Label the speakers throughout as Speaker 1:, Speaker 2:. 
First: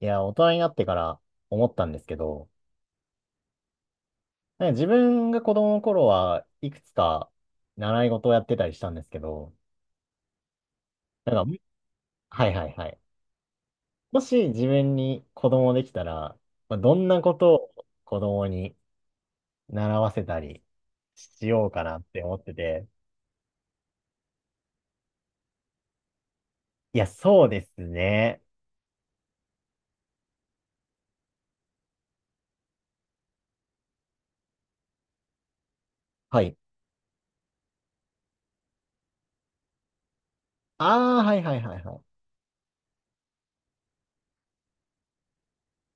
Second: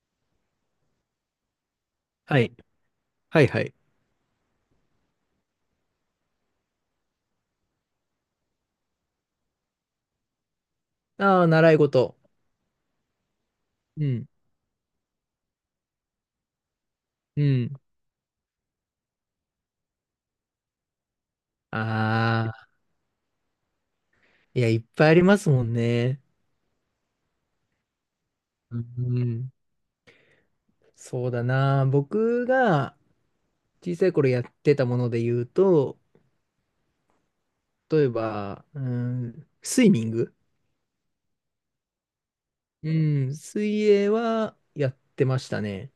Speaker 1: いや、大人になってから思ったんですけ
Speaker 2: は
Speaker 1: ど、
Speaker 2: い。はいはい。
Speaker 1: 自分が子供の頃はいくつか習い事をやってたりしたんですけど、なん
Speaker 2: あ
Speaker 1: か、
Speaker 2: あ、習い事。
Speaker 1: はいはいはい。
Speaker 2: う
Speaker 1: も
Speaker 2: ん。
Speaker 1: し自分に子供できたら、まあ、どんなこ
Speaker 2: う
Speaker 1: と
Speaker 2: ん。
Speaker 1: を子供に習わせたりしようかなって思っ
Speaker 2: あ
Speaker 1: て
Speaker 2: あ、
Speaker 1: て。
Speaker 2: いや、いっぱいありますもんね。
Speaker 1: いや、そうですね。
Speaker 2: うん。そうだな。僕が小さい頃やってたもので言うと、
Speaker 1: はい。
Speaker 2: 例えば、うん、スイミング。
Speaker 1: ああ、はいはいはいはい。
Speaker 2: うん、水泳はやってましたね。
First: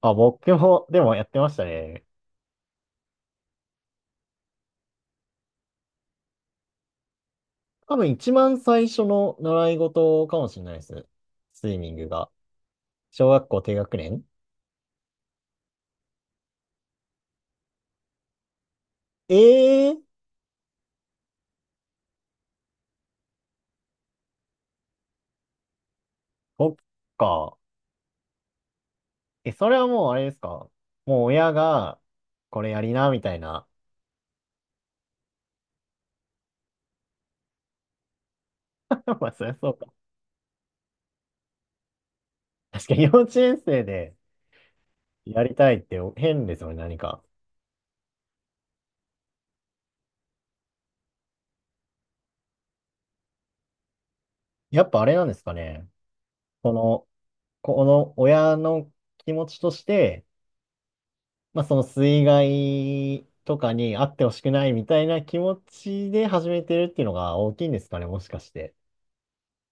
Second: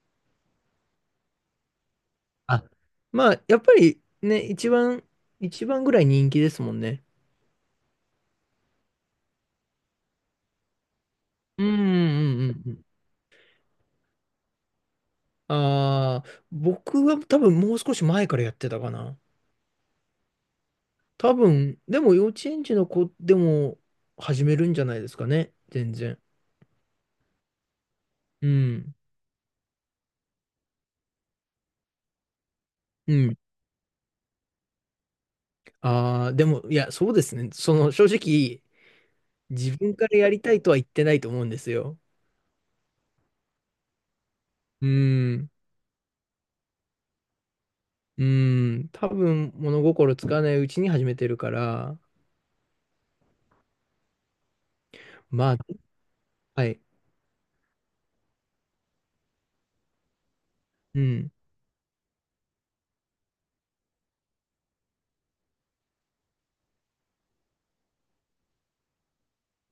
Speaker 1: あ、僕も、でもやってましたね。
Speaker 2: あ、まあ、やっぱりね、一番、一番ぐらい人気ですもんね。
Speaker 1: 多分一番最初の習い事かもしれないです。
Speaker 2: うん
Speaker 1: ス
Speaker 2: う
Speaker 1: イミングが。
Speaker 2: んうんうん。
Speaker 1: 小学校低学年。
Speaker 2: ああ、僕は多分もう少し前からやってたかな。
Speaker 1: ええー、
Speaker 2: 多分、でも幼稚園児の子でも始めるんじゃないですかね。全然。
Speaker 1: そっか。
Speaker 2: うん。
Speaker 1: え、それはもうあれですか。もう親が、これやりな、
Speaker 2: う
Speaker 1: みた
Speaker 2: ん。
Speaker 1: いな。
Speaker 2: ああ、でも、いや、そうですね。その、正直、
Speaker 1: まあ、そりゃそう
Speaker 2: 自
Speaker 1: か。
Speaker 2: 分からやりたいとは言ってないと思うんですよ。
Speaker 1: 確かに幼稚園生で
Speaker 2: う
Speaker 1: や
Speaker 2: ん。
Speaker 1: りたいって変ですよね、何か。
Speaker 2: うん。多分、物心つかないうちに始めてるから、
Speaker 1: やっぱあれなんです
Speaker 2: ま
Speaker 1: か
Speaker 2: あ、
Speaker 1: ね。
Speaker 2: は
Speaker 1: こ
Speaker 2: い。
Speaker 1: の、この親の気持ちとして、
Speaker 2: うん。
Speaker 1: まあ、その水害とかにあってほしくないみたいな気持ちで始めてるっていうのが大きいんですかね、もしかして。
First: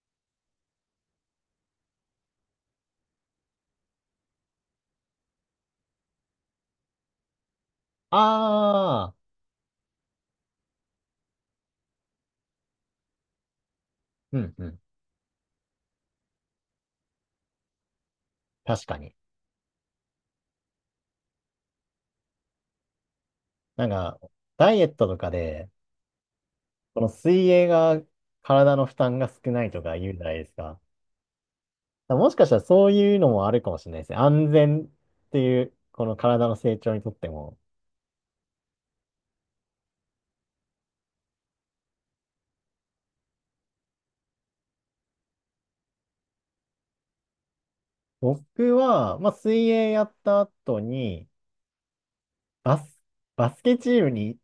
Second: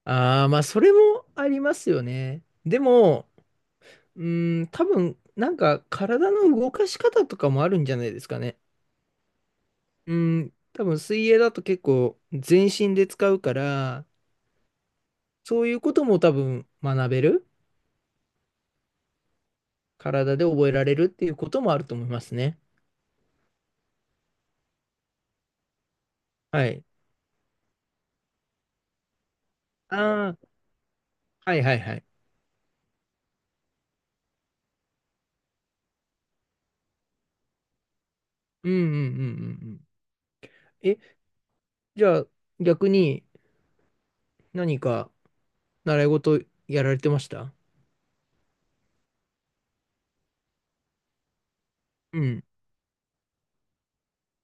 Speaker 2: ああ、まあ、それもありますよね。でも、うん、多分、なんか、体の動かし方とかもあるんじゃないですかね。
Speaker 1: ああ、
Speaker 2: うん、多分水泳だと結構全身で使うから、
Speaker 1: うんうん。
Speaker 2: そういうことも多分学べる、
Speaker 1: 確かに。
Speaker 2: 体で覚えられるっていうこともあると思いますね。
Speaker 1: なんか、ダイエットとかで、
Speaker 2: はい。
Speaker 1: この水泳が体の負担が少ないとか言うじゃ
Speaker 2: あ
Speaker 1: ないで
Speaker 2: あ、
Speaker 1: すか。だか
Speaker 2: はいはいはい。
Speaker 1: らもしかしたらそういうのもあるかもしれないですね。安全っていう、この体の成長にとっても。
Speaker 2: うんうんうんうんうん。え、じゃあ逆に何か習い事やられてました
Speaker 1: 僕は、まあ、水泳やった後に、
Speaker 2: うん。
Speaker 1: バス、バスケチームに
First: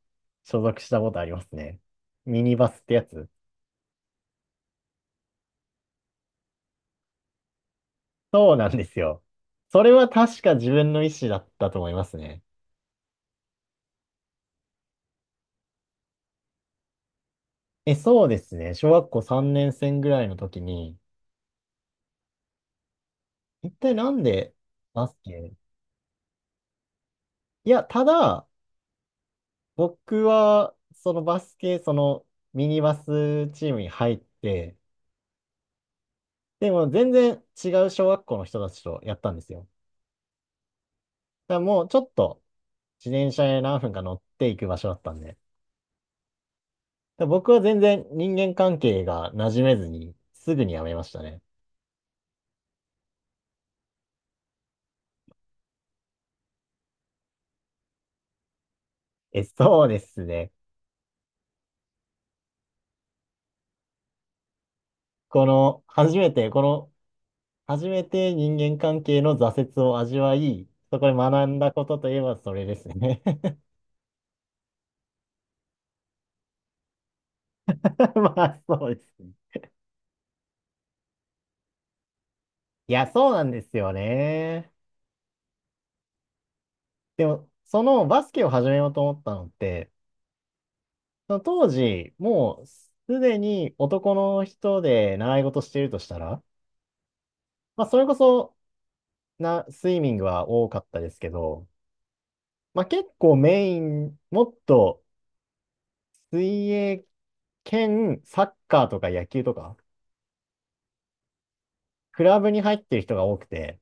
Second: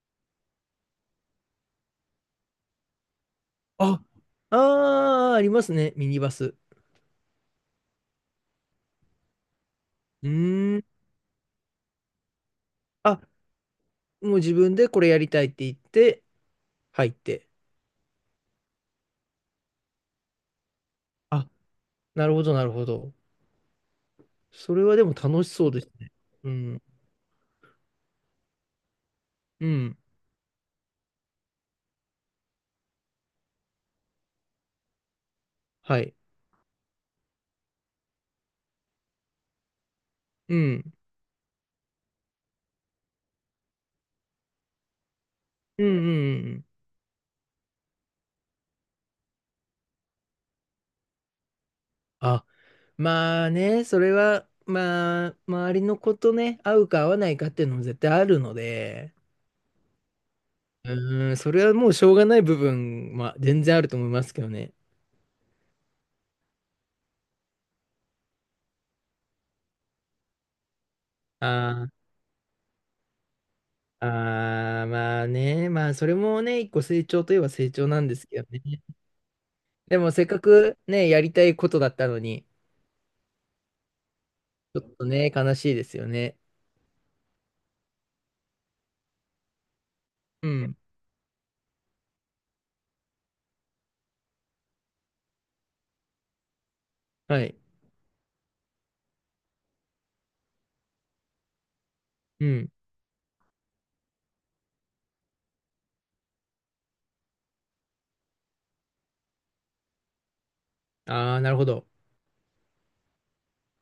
Speaker 1: 所属したことありますね。ミニバスってやつ。
Speaker 2: あ、ああ、ありますね、ミニバス。
Speaker 1: そうなんですよ。それは
Speaker 2: う
Speaker 1: 確か自
Speaker 2: ーん。
Speaker 1: 分の意思だったと思いますね。
Speaker 2: あ、もう自分でこれやりたいって言って入って。
Speaker 1: え、そうですね。小学校3年生ぐらいの時に、
Speaker 2: あ、なるほどなるほど。
Speaker 1: 一体なんで
Speaker 2: それはで
Speaker 1: バ
Speaker 2: も
Speaker 1: ス
Speaker 2: 楽
Speaker 1: ケ。
Speaker 2: しそうですね。うん。
Speaker 1: いや、ただ、
Speaker 2: うん。
Speaker 1: 僕は、そのバスケ、そのミニバスチームに入って、
Speaker 2: はい。
Speaker 1: でも全然違う小学校の人たちとやったんですよ。
Speaker 2: うん。
Speaker 1: だからもうちょっと自転車で何分か乗っていく場所だったんで。だか
Speaker 2: うんうんうんうん。
Speaker 1: ら僕は全然人間関係が馴染めずに、すぐに辞めましたね。
Speaker 2: あ、まあね、それは、まあ、周りの子とね、合うか合わないかっていうのも絶対あるので、
Speaker 1: え、そうですね。
Speaker 2: うーん、それはもうしょうがない部分は全然あると思いますけどね。
Speaker 1: この、初めて、この、初めて人間関係の挫折を味わい、そこで
Speaker 2: あ
Speaker 1: 学んだこと
Speaker 2: ー
Speaker 1: といえばそれですね。
Speaker 2: あー、まあね、まあそれもね、一個成長といえば成長なん です
Speaker 1: ま
Speaker 2: けどね。
Speaker 1: あ、そうですね。
Speaker 2: でもせっかくね、やりたいことだったのに、
Speaker 1: いや、そうなんですよね。
Speaker 2: ちょっとね、悲しいですよね。
Speaker 1: でも、そのバスケを始めようと思ったのって、
Speaker 2: うん。
Speaker 1: その当時、もうすでに男の人で習い事してるとしたら、
Speaker 2: はい。
Speaker 1: まあ、それこそスイミングは多かったですけど、
Speaker 2: うん。
Speaker 1: まあ、結構メイン、もっと水泳兼サッカーとか野球とか、
Speaker 2: ああ、なるほど。
Speaker 1: クラブに入ってる人が多くて、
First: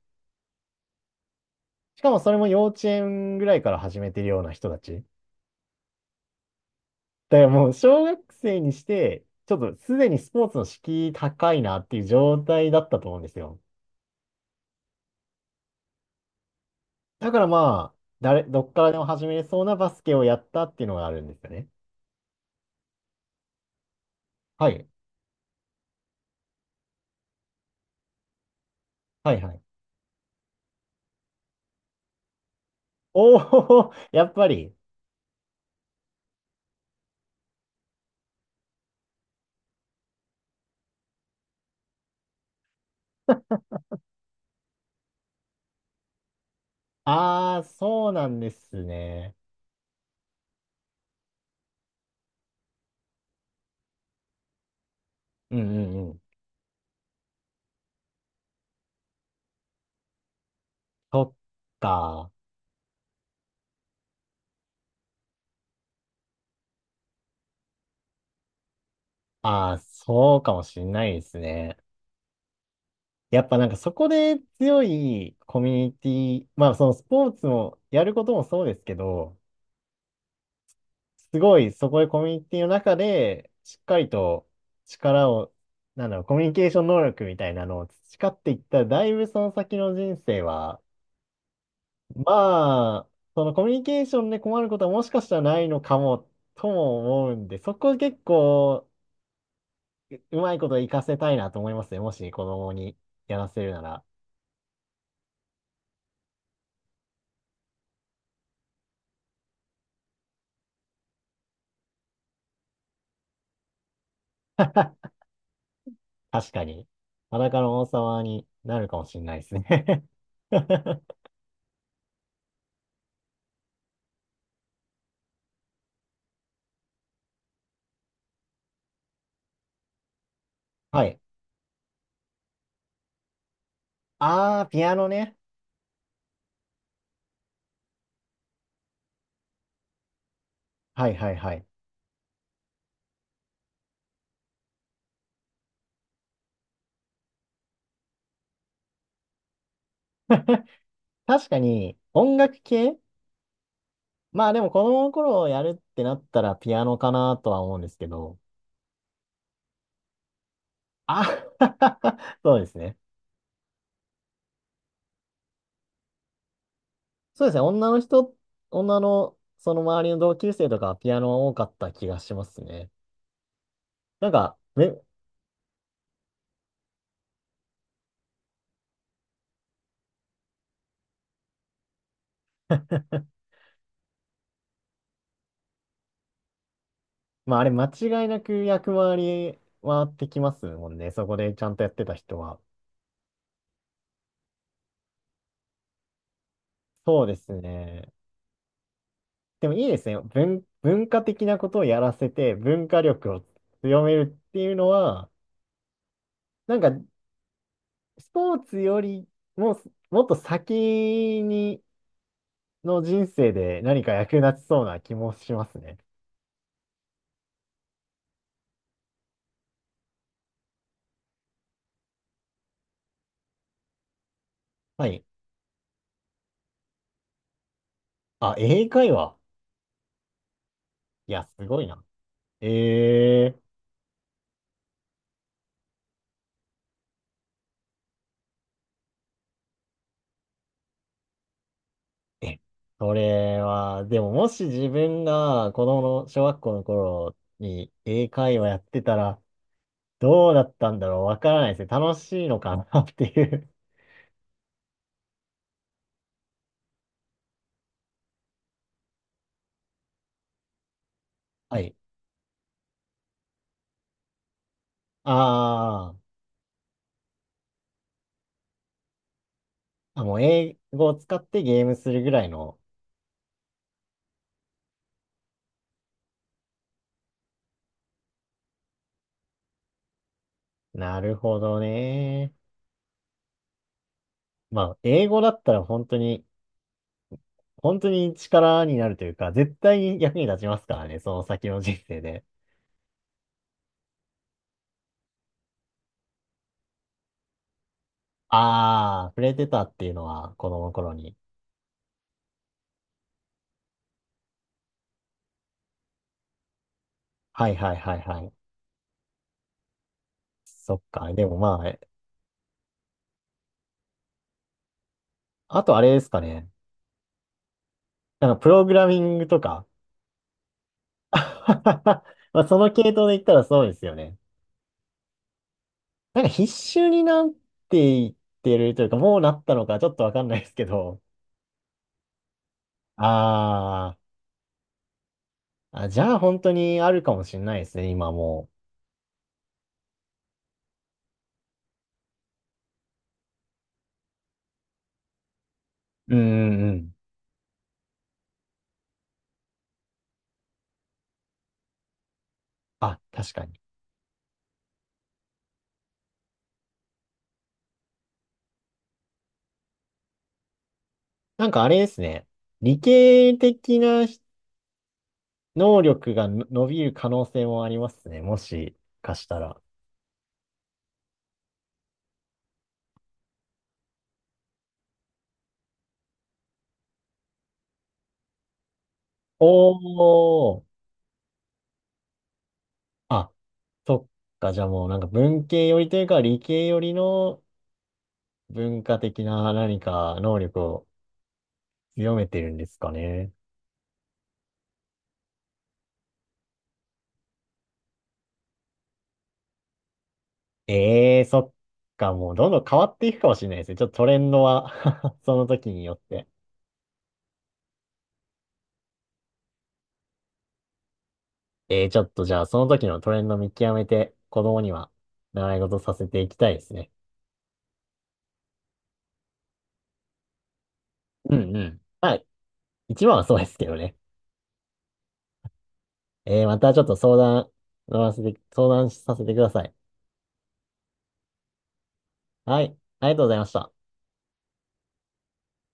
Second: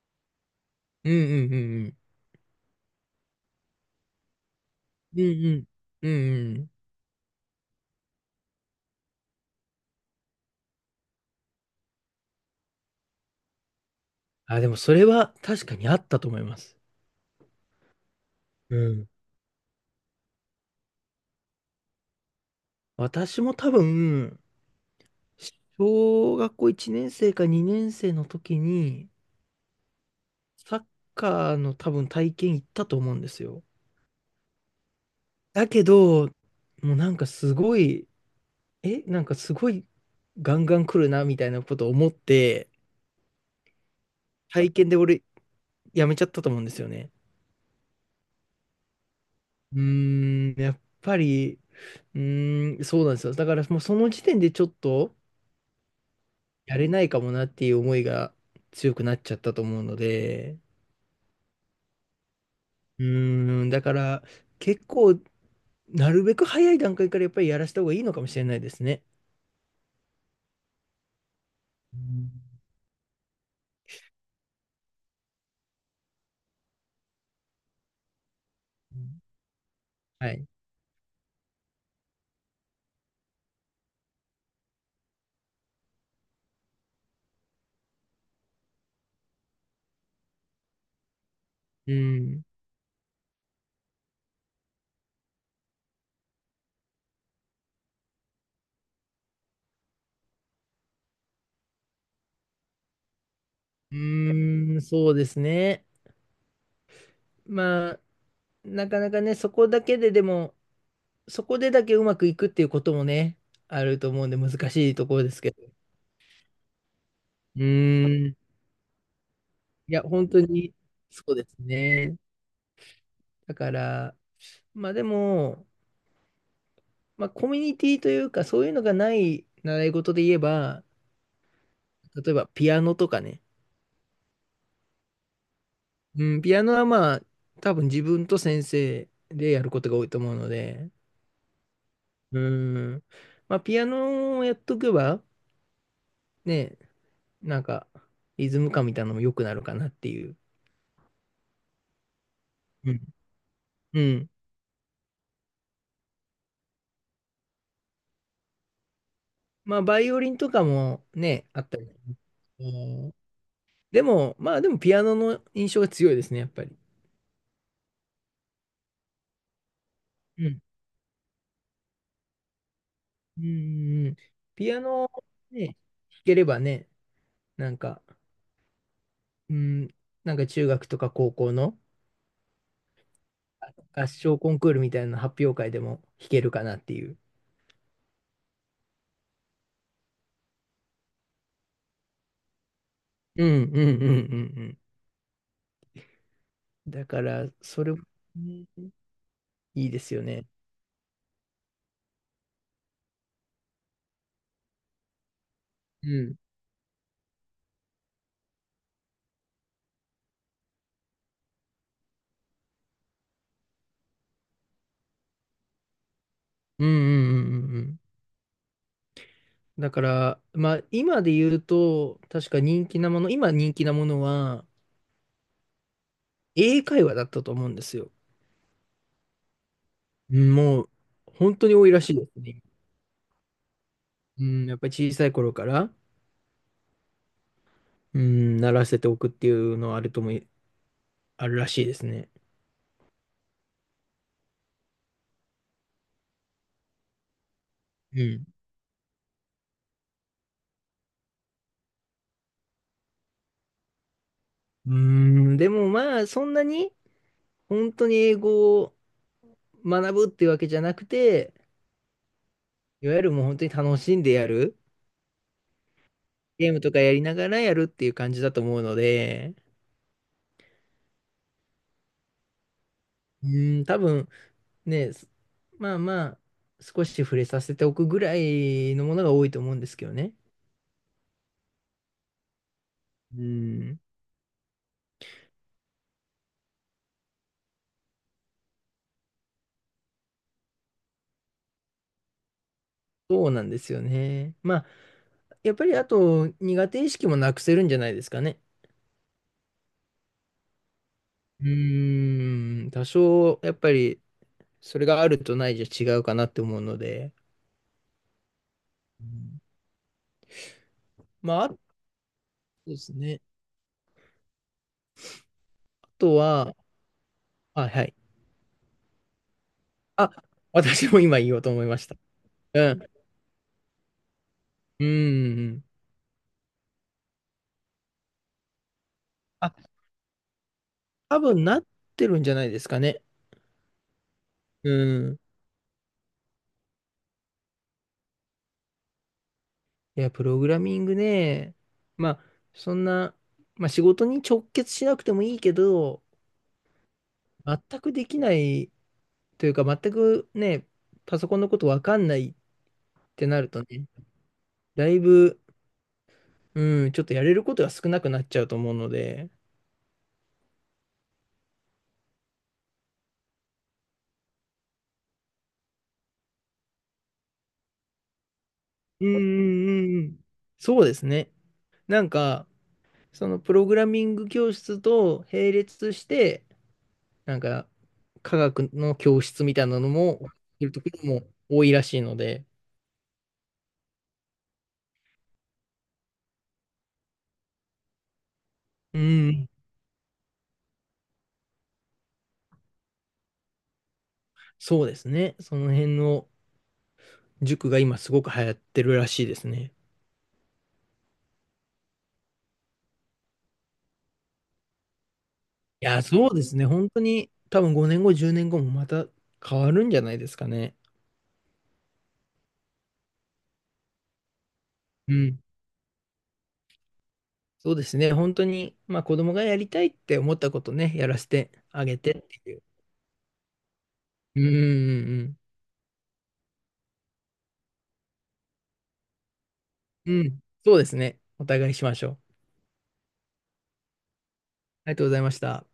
Speaker 2: うんうんうんうん。
Speaker 1: しかもそれも幼稚園ぐらいから始めてるような人たち。
Speaker 2: うんうん。うんうん。
Speaker 1: だからもう小学生にして、ちょっとすでにスポーツの敷居高いなっていう状態だったと思うんですよ。
Speaker 2: あ、でもそれは確かにあったと思います。
Speaker 1: だからまあ、どっ
Speaker 2: う
Speaker 1: からでも
Speaker 2: ん。
Speaker 1: 始めれそうなバスケをやったっていうのがあるんですよね。
Speaker 2: 私も多分、
Speaker 1: はい。
Speaker 2: 小学校1年生か2年生の時に、
Speaker 1: はいはい。
Speaker 2: サッカーの多分体験行ったと思うんで
Speaker 1: お
Speaker 2: すよ。
Speaker 1: お、やっぱり。
Speaker 2: だけど、もうなんかすごい、なんかすごいガンガン来るなみたいなことを思って、体験で俺やめちゃったと思うんですよね。
Speaker 1: ああ、そうなんですね。
Speaker 2: うーん、やっぱり、うーん、そうなんですよ。だからもうその時点でちょっと
Speaker 1: うんうんうん。
Speaker 2: やれないかもなっていう思いが強くなっちゃったと思うので、
Speaker 1: そっか。
Speaker 2: うーん、だから結構なるべく早い段階からやっぱりやらした方がいいのかもしれないですね。
Speaker 1: ああ、そうかもしんないですね。
Speaker 2: うん
Speaker 1: やっぱそこで強いコミュニティ、まあそのスポーツもやることもそうですけど、
Speaker 2: はい。
Speaker 1: すごい、そこでコミュニティの中で、しっかりと力を、なんだろう、コミュニケーション能力みたいなのを培っていったら、だいぶその先の人生は、
Speaker 2: うん。
Speaker 1: まあ、そのコミュニケーションで困ることはもしかしたらないのかも、とも思うんで、そこ結構、うまいこと活かせたいなと思いますね。もし子供にやらせるな
Speaker 2: う
Speaker 1: ら、
Speaker 2: ーん、そうですね。まあ、なかなかね、そこだけででも、そこでだけうまくいくっていうこともね、あると思うんで難しいところですけど。
Speaker 1: 確かに、裸
Speaker 2: う
Speaker 1: の王様
Speaker 2: ーん。
Speaker 1: になるかもしれないです
Speaker 2: いや、
Speaker 1: ね。
Speaker 2: 本当に そうですね。だから、まあでも、まあコミュニティというか、そういうのがない習い事で言えば、
Speaker 1: はい。
Speaker 2: 例えばピアノとかね。
Speaker 1: あー、ピアノね。
Speaker 2: うん、ピアノはまあ、多分自分と先生でやることが多いと思うので、
Speaker 1: はいはいはい。
Speaker 2: うん、まあピアノをやっとけば、ね、なんか、リズム感みたいなのも良くなるかなっていう。
Speaker 1: 確かに音楽
Speaker 2: う
Speaker 1: 系。
Speaker 2: ん。うん。
Speaker 1: まあでも子供の頃やるってなったらピアノかなとは思うんですけど。
Speaker 2: まあ、バイオリンとかも
Speaker 1: あ
Speaker 2: ね、あったり。
Speaker 1: そう
Speaker 2: う
Speaker 1: ですね。
Speaker 2: んでも、まあでもピアノの印象が強いですね、やっぱり。
Speaker 1: そうですね。女のその周りの同
Speaker 2: う
Speaker 1: 級
Speaker 2: ん。
Speaker 1: 生とかはピアノは多かった気がしますね。
Speaker 2: うん。うんうん
Speaker 1: なんか、
Speaker 2: ピア
Speaker 1: め
Speaker 2: ノね、弾ければね、なんか、うん、なんか中学とか高校の合唱コンクールみたいな発表会でも弾けるかなっていう。
Speaker 1: まああれ間違いなく役回り回ってきますもんね。そこでちゃんとやってた人は。
Speaker 2: うんうんうんうんうん。だか
Speaker 1: そうで
Speaker 2: ら、
Speaker 1: す
Speaker 2: それも
Speaker 1: ね。
Speaker 2: ね、
Speaker 1: でもい
Speaker 2: い
Speaker 1: い
Speaker 2: い
Speaker 1: で
Speaker 2: で
Speaker 1: す
Speaker 2: す
Speaker 1: ね。
Speaker 2: よね。
Speaker 1: 文化的なことをやらせて文化力を強めるっていうのは、
Speaker 2: うん。
Speaker 1: なんかスポーツよりも、もっと先にの人生で何か役立ちそうな気もしますね。
Speaker 2: うんうんうんうんうん。だから、まあ今で言うと、確か人気なもの、今人気なものは
Speaker 1: はい。
Speaker 2: 英会話だったと思うんですよ。
Speaker 1: あ、英会話。
Speaker 2: うん、もう、
Speaker 1: いや、
Speaker 2: 本
Speaker 1: す
Speaker 2: 当に
Speaker 1: ごい
Speaker 2: 多いら
Speaker 1: な。
Speaker 2: しいですね。
Speaker 1: え
Speaker 2: うん、やっぱり小さい頃から、うん、習わせておくっていうのはあるとも、あるらしいですね。
Speaker 1: え、それは、でももし自分が子供の小学校の頃に
Speaker 2: う
Speaker 1: 英
Speaker 2: ん。
Speaker 1: 会話やってたら、どうだったんだろうわからないですね。楽しいのかなっていう。
Speaker 2: うーん、でもまあ、そんなに、本当に英語を学ぶっていうわけじゃなくて、
Speaker 1: はい。
Speaker 2: いわゆるもう本当に楽しんでやる、
Speaker 1: あー
Speaker 2: ゲームとかやりながらやるっていう感じだと思うので、
Speaker 1: あ、もう英語を使ってゲームするぐらいの。
Speaker 2: うーん、多分ね、すまあまあ、少し触れさせておくぐらいのものが多いと思うんですけどね。
Speaker 1: なるほどね。
Speaker 2: うーん、
Speaker 1: まあ、英語だったら本当に、本当に力になるというか、絶対に役に立ちますからね、その先の人生で。
Speaker 2: そうなんですよね。まあやっぱりあと苦手意識もなくせるんじゃないですかね。
Speaker 1: ああ、触れてたっていうのは子供の頃に。
Speaker 2: うーん、多少やっぱりそれがあるとないじゃ違うかなって思うので。
Speaker 1: はいはいはいはい。
Speaker 2: うん
Speaker 1: そっか。で
Speaker 2: ま
Speaker 1: も
Speaker 2: あ、あと
Speaker 1: ま
Speaker 2: ですね。
Speaker 1: あ、あとあ
Speaker 2: あ
Speaker 1: れです
Speaker 2: と
Speaker 1: かね。
Speaker 2: は、あ、はい。
Speaker 1: プログラミングとか。
Speaker 2: あ、私も今 言おうと思いました。
Speaker 1: まあ、そ
Speaker 2: う
Speaker 1: の系
Speaker 2: ん。
Speaker 1: 統で言ったらそうですよね。
Speaker 2: うん。
Speaker 1: 必修になっていってるというか、もうなっ
Speaker 2: あ、
Speaker 1: たのかちょっとわかんないですけど。
Speaker 2: 多分なってるんじゃないですかね。
Speaker 1: あ
Speaker 2: うん。
Speaker 1: ーあ、じゃあ本当にあるかもしれないですね、今も
Speaker 2: いや、プログラミングね。まあ、そんな、まあ仕事に直結しなくてもいいけど、
Speaker 1: う。うんうんうん。
Speaker 2: 全くできないというか、全くね、パソコンのことわかんないっ
Speaker 1: あ、
Speaker 2: て
Speaker 1: 確
Speaker 2: な
Speaker 1: か
Speaker 2: る
Speaker 1: に。
Speaker 2: とね、だいぶ、うん、ちょっとやれることが少なくなっちゃうと思うので、
Speaker 1: あれですね。理系的な能力の伸びる可能性もありますね。もし
Speaker 2: う
Speaker 1: か
Speaker 2: んう
Speaker 1: したら。
Speaker 2: んうんうん。そうですね。なんか、そのプログラミング教室と並列して、なんか、科学の教室みたいなのも、
Speaker 1: お
Speaker 2: いる
Speaker 1: ー。
Speaker 2: ところも多いらしいので、
Speaker 1: あ、そっか。じゃあもう文系寄りというか理系寄りの文化
Speaker 2: う
Speaker 1: 的
Speaker 2: ん、
Speaker 1: な何か能力を強めてるんですかね。
Speaker 2: そうですね。その辺の塾が今すごく流行ってるらしいですね。
Speaker 1: ええー、そっか。もうどんどん変わっていくかもしれないですね。ちょっとトレンドは その時に
Speaker 2: い
Speaker 1: よっ
Speaker 2: や、
Speaker 1: て。
Speaker 2: そうですね。本当に、多分5年後、10年後もまた変わるんじゃないですかね。
Speaker 1: ええー、ちょっとじゃあその時のトレンド見極めて子供には
Speaker 2: うん。
Speaker 1: 習い事させていきたいですね。
Speaker 2: そうですね。本当に、まあ子供がやりたいって思ったことね、やらせ
Speaker 1: う
Speaker 2: て
Speaker 1: んうん。
Speaker 2: あげて
Speaker 1: まあ、
Speaker 2: っていう。
Speaker 1: 一番はそうですけどね。
Speaker 2: うんうん
Speaker 1: またちょっと相談させてください。
Speaker 2: うんうん。うん。そうですね。お互いしましょう。
Speaker 1: はい。ありがとうございました。
Speaker 2: ありがとうございました。